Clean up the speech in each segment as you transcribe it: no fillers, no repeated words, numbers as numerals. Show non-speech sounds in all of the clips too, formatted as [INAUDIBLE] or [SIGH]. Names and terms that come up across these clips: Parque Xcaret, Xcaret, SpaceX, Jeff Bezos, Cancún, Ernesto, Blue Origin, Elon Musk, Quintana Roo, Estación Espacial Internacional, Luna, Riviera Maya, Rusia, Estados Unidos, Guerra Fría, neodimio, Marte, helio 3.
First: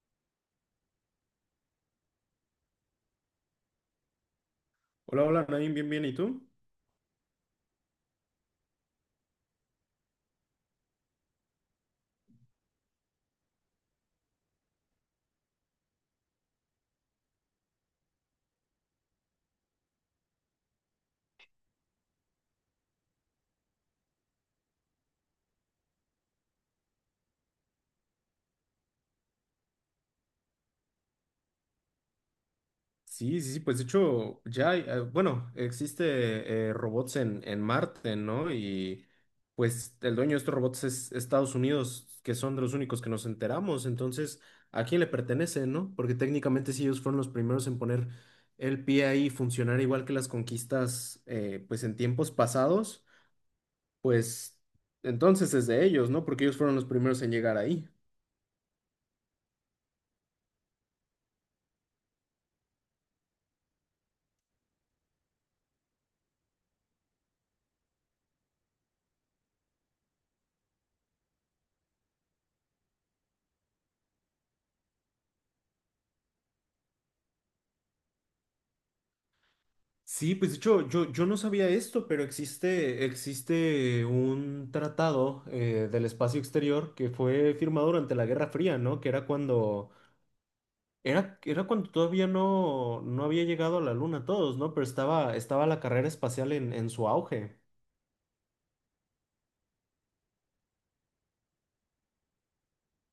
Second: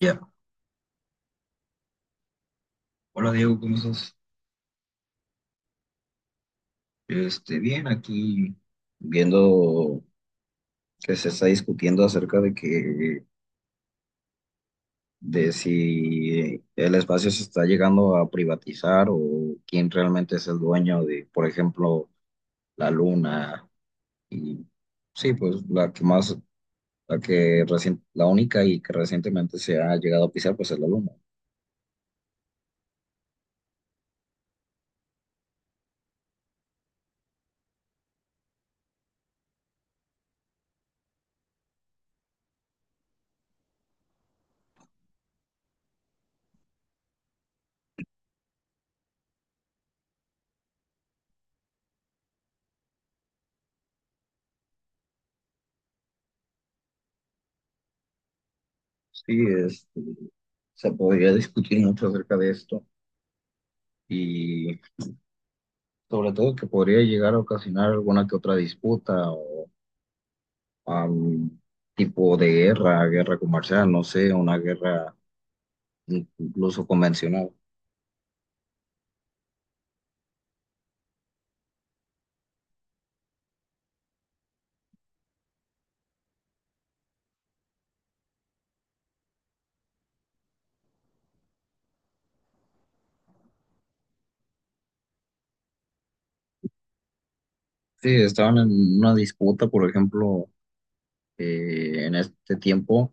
Ya, hola Diego, ¿cómo estás? Hola, hola, Nain, bien, bien, ¿y tú? Bien, aquí viendo que se está discutiendo acerca de que de si el espacio se está llegando a privatizar o quién realmente es el dueño de, por ejemplo, la luna. Y sí, pues la que la única y que recientemente se ha llegado a pisar, pues es la luna. Sí, sí, sí, pues de hecho ya, hay, bueno, existe robots en Marte, ¿no? Y pues el dueño de estos robots es Estados Unidos, que son de los únicos que nos enteramos. Entonces, ¿a quién le pertenece, no? Porque técnicamente si ellos fueron los primeros en poner el pie ahí y funcionar igual que las conquistas, pues en tiempos pasados, pues entonces es de ellos, ¿no? Porque ellos fueron los primeros en llegar ahí. Sí, se podría discutir mucho acerca de esto, y sobre todo que podría llegar a ocasionar alguna que otra disputa o am, tipo de guerra, guerra comercial, no sé, una guerra incluso convencional. Sí, pues de hecho, yo no sabía esto, pero existe un tratado del espacio exterior que fue firmado durante la Guerra Fría, ¿no? Era cuando todavía no había llegado a la Luna todos, ¿no? Pero estaba la carrera espacial en su auge. Sí, estaban en una disputa. Por ejemplo, en este tiempo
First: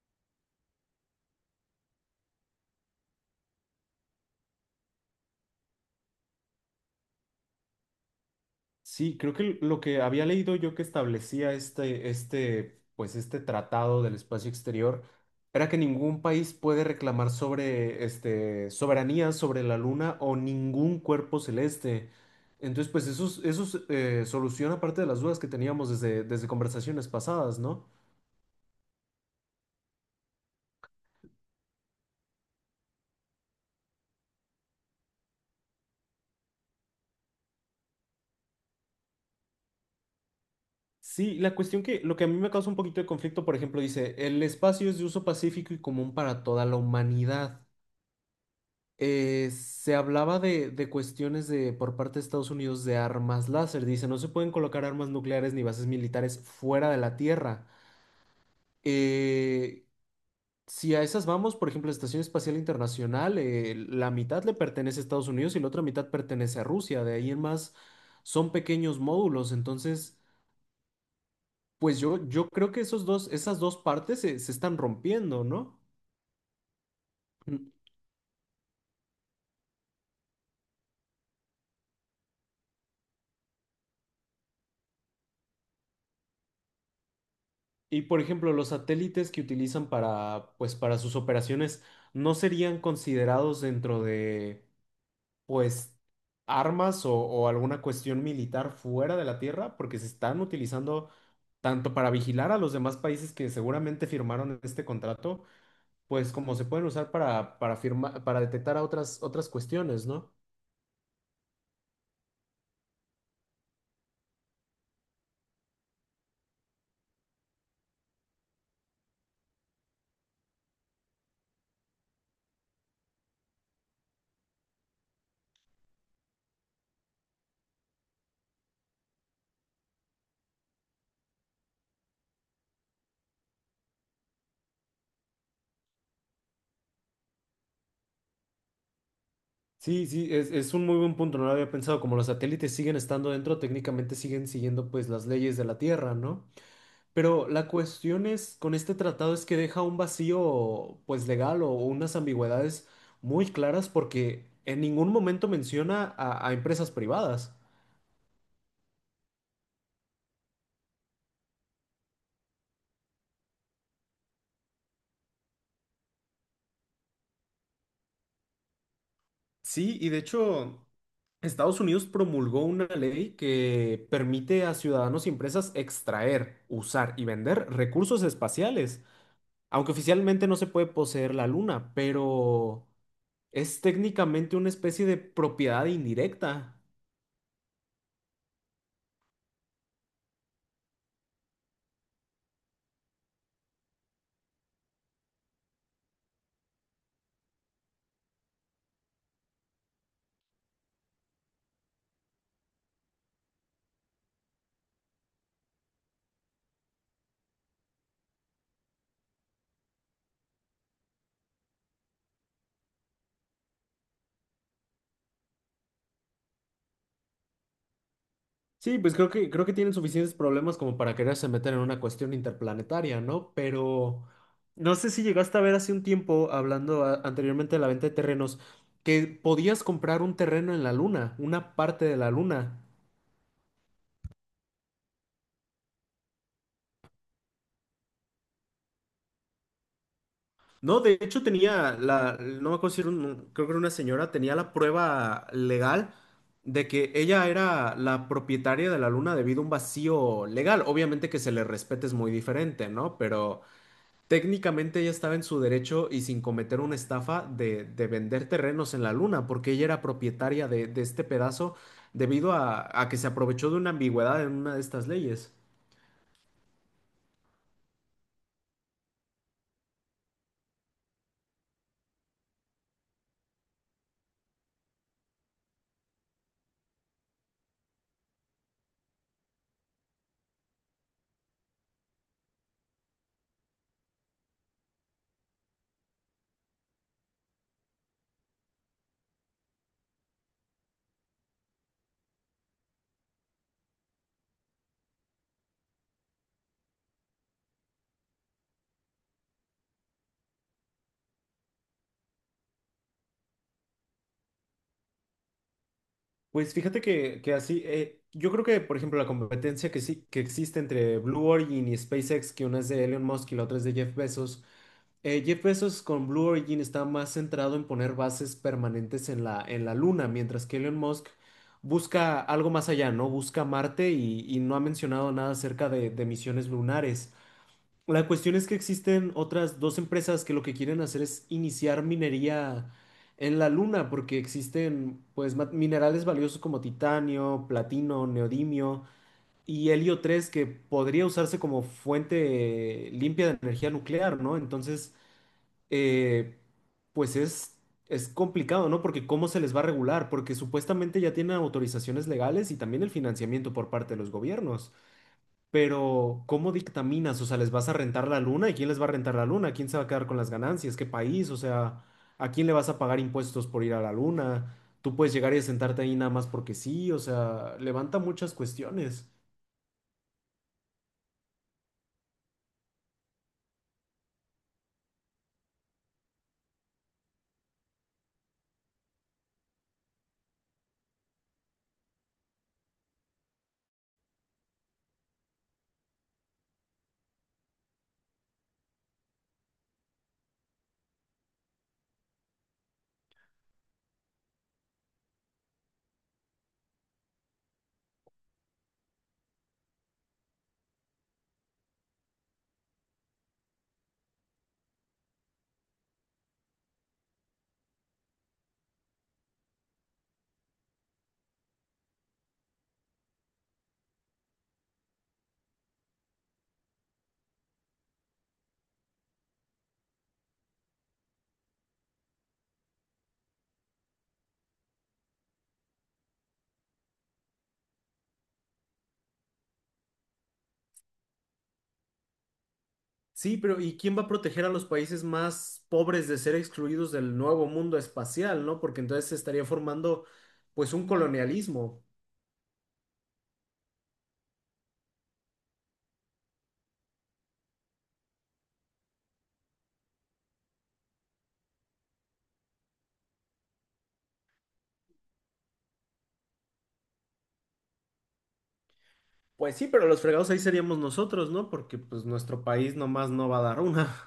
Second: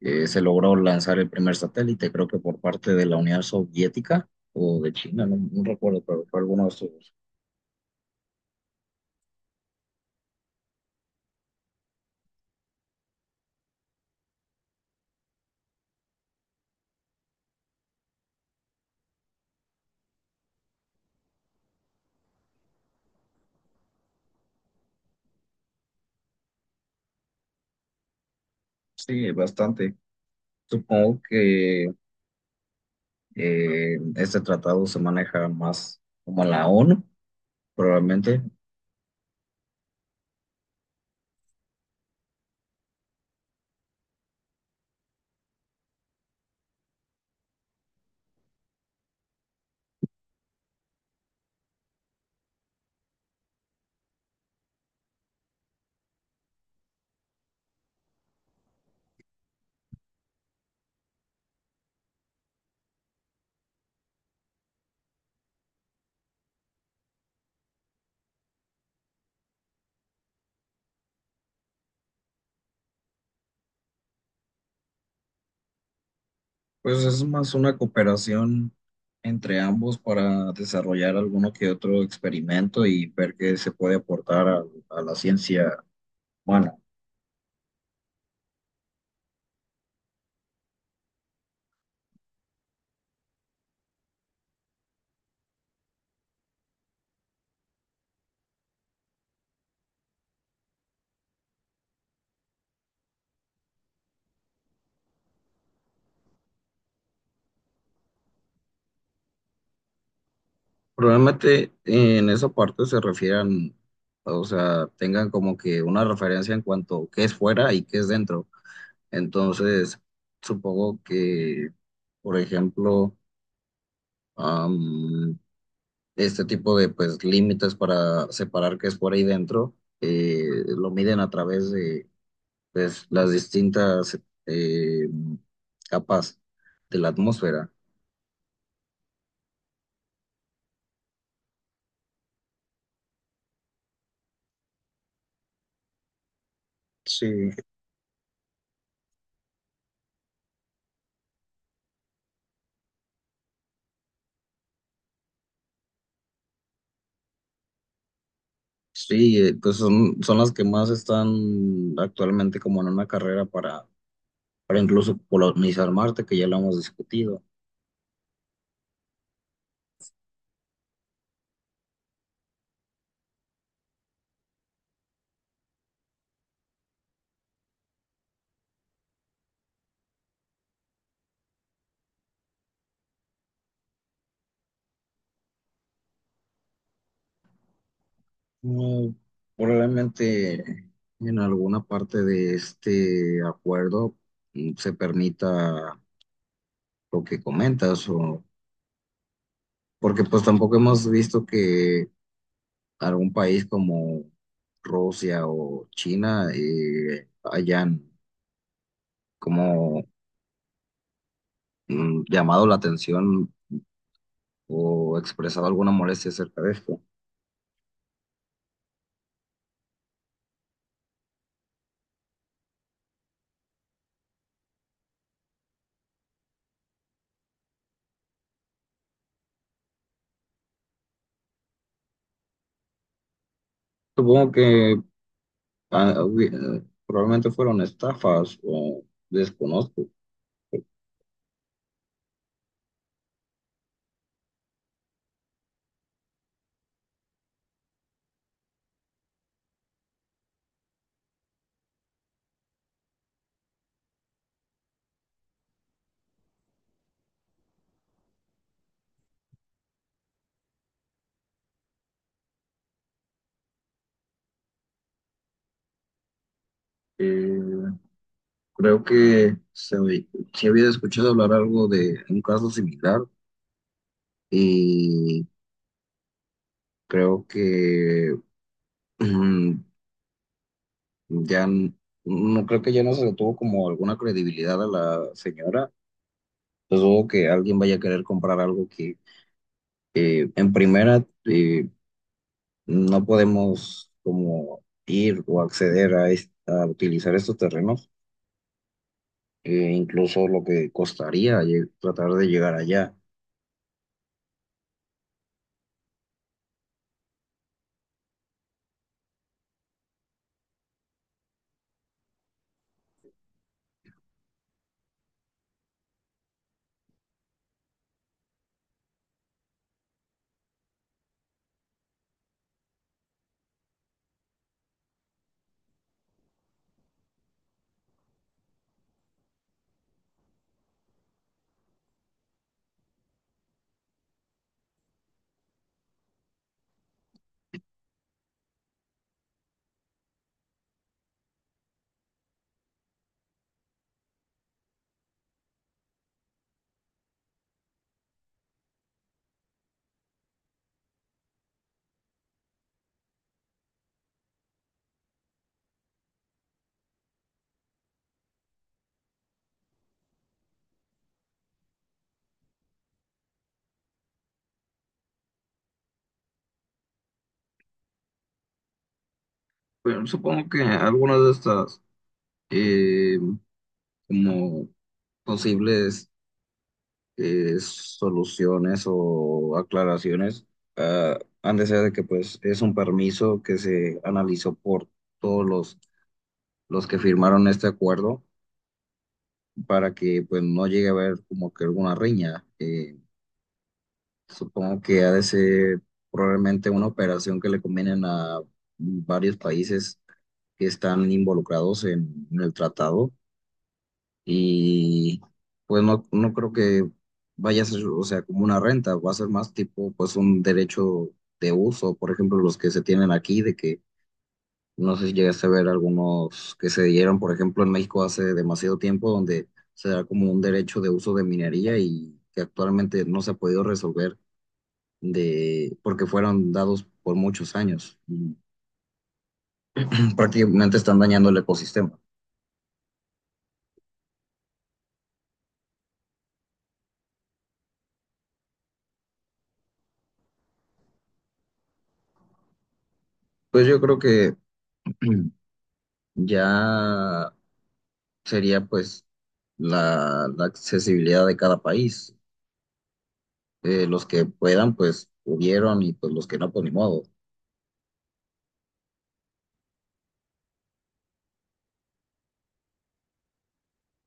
se logró lanzar el primer satélite, creo que por parte de la Unión Soviética o de China, no, no recuerdo, pero fue alguno de esos. Sí, creo que lo que había leído yo que establecía pues este tratado del espacio exterior era que ningún país puede reclamar sobre, este, soberanía sobre la luna o ningún cuerpo celeste. Entonces, pues eso, eso es, soluciona parte de las dudas que teníamos desde conversaciones pasadas, ¿no? Sí, bastante. Supongo que este tratado se maneja más como la ONU, probablemente. Sí, la cuestión que lo que a mí me causa un poquito de conflicto, por ejemplo, dice, el espacio es de uso pacífico y común para toda la humanidad. Eh, se hablaba de cuestiones de, por parte de Estados Unidos, de armas láser. Dice, no se pueden colocar armas nucleares ni bases militares fuera de la Tierra. Eh, si a esas vamos, por ejemplo, la Estación Espacial Internacional, la mitad le pertenece a Estados Unidos y la otra mitad pertenece a Rusia. De ahí en más son pequeños módulos. Entonces, pues yo creo que esas dos partes se están rompiendo, ¿no? Pues es más una cooperación entre ambos para desarrollar alguno que otro experimento y ver qué se puede aportar a la ciencia humana. Y por ejemplo, los satélites que utilizan para, pues, para sus operaciones no serían considerados dentro de, pues, armas o alguna cuestión militar fuera de la Tierra, porque se están utilizando tanto para vigilar a los demás países que seguramente firmaron este contrato, pues como se pueden usar para, para detectar a otras, otras cuestiones, ¿no? Probablemente en esa parte se refieran, o sea, tengan como que una referencia en cuanto a qué es fuera y qué es dentro. Entonces, supongo que, por ejemplo, am, este tipo de pues límites para separar qué es fuera y dentro, lo miden a través de pues las distintas eh, capas de la atmósfera. Sí, sí, es un muy buen punto, no lo había pensado. Como los satélites siguen estando dentro, técnicamente siguen siguiendo pues las leyes de la Tierra, ¿no? Sí. Pero la cuestión es, con este tratado, es que deja un vacío, pues legal, o unas ambigüedades muy claras, porque en ningún momento menciona a empresas privadas. Sí, pues son, son las que más están actualmente como en una carrera para incluso colonizar Marte, que ya lo hemos discutido. Sí, y de hecho, Estados Unidos promulgó una ley que permite a ciudadanos y empresas extraer, usar y vender recursos espaciales, aunque oficialmente no se puede poseer la luna, pero es técnicamente una especie de propiedad indirecta. No, probablemente en alguna parte de este acuerdo se permita lo que comentas, o, porque pues tampoco hemos visto que algún país como Rusia o China hayan como llamado la atención o expresado alguna molestia acerca de esto. Sí, pues creo que tienen suficientes problemas como para quererse meter en una cuestión interplanetaria, ¿no? Pero no sé si llegaste a ver hace un tiempo, hablando anteriormente de la venta de terrenos, que podías comprar un terreno en la luna, una parte de la luna. Supongo que probablemente fueron estafas o desconozco. No, de hecho tenía la, no me acuerdo si era creo que era una señora, tenía la prueba legal de que ella era la propietaria de la luna debido a un vacío legal. Obviamente que se le respete es muy diferente, ¿no? Pero técnicamente ella estaba en su derecho y sin cometer una estafa de vender terrenos en la luna, porque ella era propietaria de este pedazo debido a que se aprovechó de una ambigüedad en una de estas leyes. Eh, creo que sí había escuchado hablar algo de un caso similar, y creo que [CLEARS THROAT] Ya n- no creo que ya no se le tuvo como alguna credibilidad a la señora. Entonces dudo que alguien vaya a querer comprar algo que en primera no podemos como ir o acceder a utilizar estos terrenos, incluso lo que costaría tratar de llegar allá. Pues fíjate que así, yo creo que, por ejemplo, la competencia que sí que existe entre Blue Origin y SpaceX, que una es de Elon Musk y la otra es de Jeff Bezos. Jeff Bezos con Blue Origin está más centrado en poner bases permanentes en la Luna, mientras que Elon Musk busca algo más allá, ¿no? Busca Marte y no ha mencionado nada acerca de misiones lunares. La cuestión es que existen otras dos empresas que lo que quieren hacer es iniciar minería en la Luna, porque existen pues minerales valiosos como titanio, platino, neodimio y helio 3, que podría usarse como fuente limpia de energía nuclear, ¿no? Entonces eh, pues es complicado, ¿no? Porque ¿cómo se les va a regular? Porque supuestamente ya tienen autorizaciones legales y también el financiamiento por parte de los gobiernos. Pero ¿cómo dictaminas? O sea, ¿les vas a rentar la luna? ¿Y quién les va a rentar la luna? ¿Quién se va a quedar con las ganancias? ¿Qué país? O sea, ¿a quién le vas a pagar impuestos por ir a la luna? Tú puedes llegar y sentarte ahí nada más porque sí, o sea, levanta muchas cuestiones. Pero supongo que algunas de estas eh, como posibles soluciones o aclaraciones, han de ser de que pues es un permiso que se analizó por todos los, los que firmaron este acuerdo para que pues no llegue a haber como que alguna riña. Supongo que ha de ser probablemente una operación que le convienen a varios países que están involucrados en el tratado. Y pues no, no creo que vaya a ser, o sea, como una renta, va a ser más tipo pues un derecho de uso. Por ejemplo, los que se tienen aquí, de que no sé si llegaste a ver algunos que se dieron, por ejemplo, en México hace demasiado tiempo, donde se da como un derecho de uso de minería y que actualmente no se ha podido resolver de, porque fueron dados por muchos años. Y prácticamente están dañando el ecosistema. Sí, pero ¿y quién va a proteger a los países más pobres de ser excluidos del nuevo mundo espacial, no? Porque entonces se estaría formando pues un colonialismo. Pues yo creo que [CLEARS THROAT] ya sería pues la accesibilidad de cada país. Los que puedan, pues pudieron, y pues los que no, pues ni modo. Pues sí, pero los fregados ahí seríamos nosotros, ¿no? Porque pues nuestro país nomás no va a dar una.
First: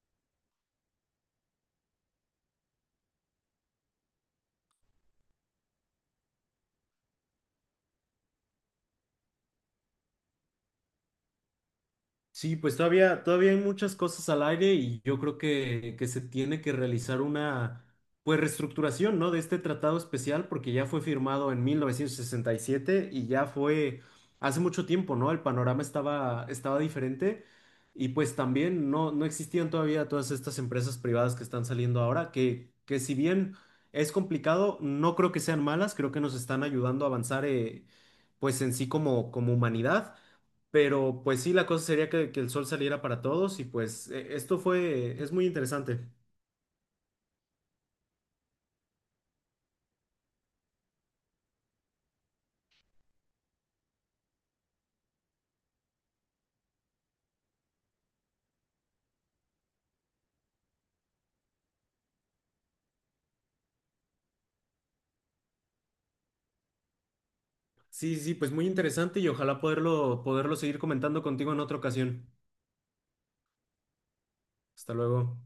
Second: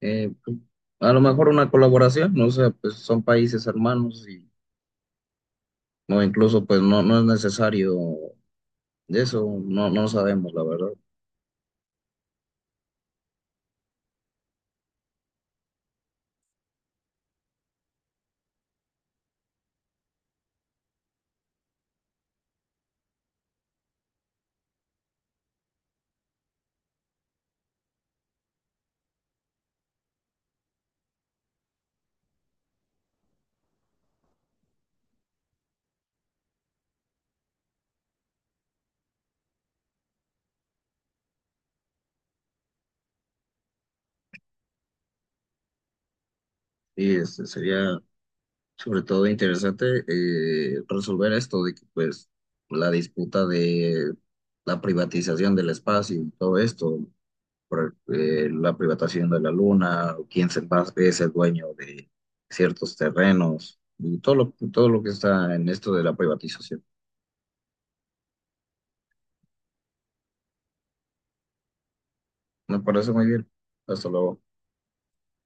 Pues, a lo mejor una colaboración, ¿no? O sea, pues son países hermanos, y no, incluso pues no, no es necesario de eso, no, no sabemos la verdad. Sí, pues todavía, todavía hay muchas cosas al aire y yo creo que se tiene que realizar una pues reestructuración, ¿no?, de este tratado especial porque ya fue firmado en 1967 y siete y ya fue hace mucho tiempo, ¿no? El panorama estaba, estaba diferente y pues también no existían todavía todas estas empresas privadas que están saliendo ahora, que si bien es complicado, no creo que sean malas, creo que nos están ayudando a avanzar pues en sí como, como humanidad. Pero pues sí, la cosa sería que el sol saliera para todos y pues esto es muy interesante. Y este, sería sobre todo interesante resolver esto de que pues la disputa de la privatización del espacio y todo esto. Por la privatización de la luna, o quién es el dueño de ciertos terrenos, y todo lo que está en esto de la privatización. Sí, sí, pues muy interesante y ojalá poderlo, poderlo seguir comentando contigo en otra ocasión. Me parece muy bien. Hasta luego. Hasta luego.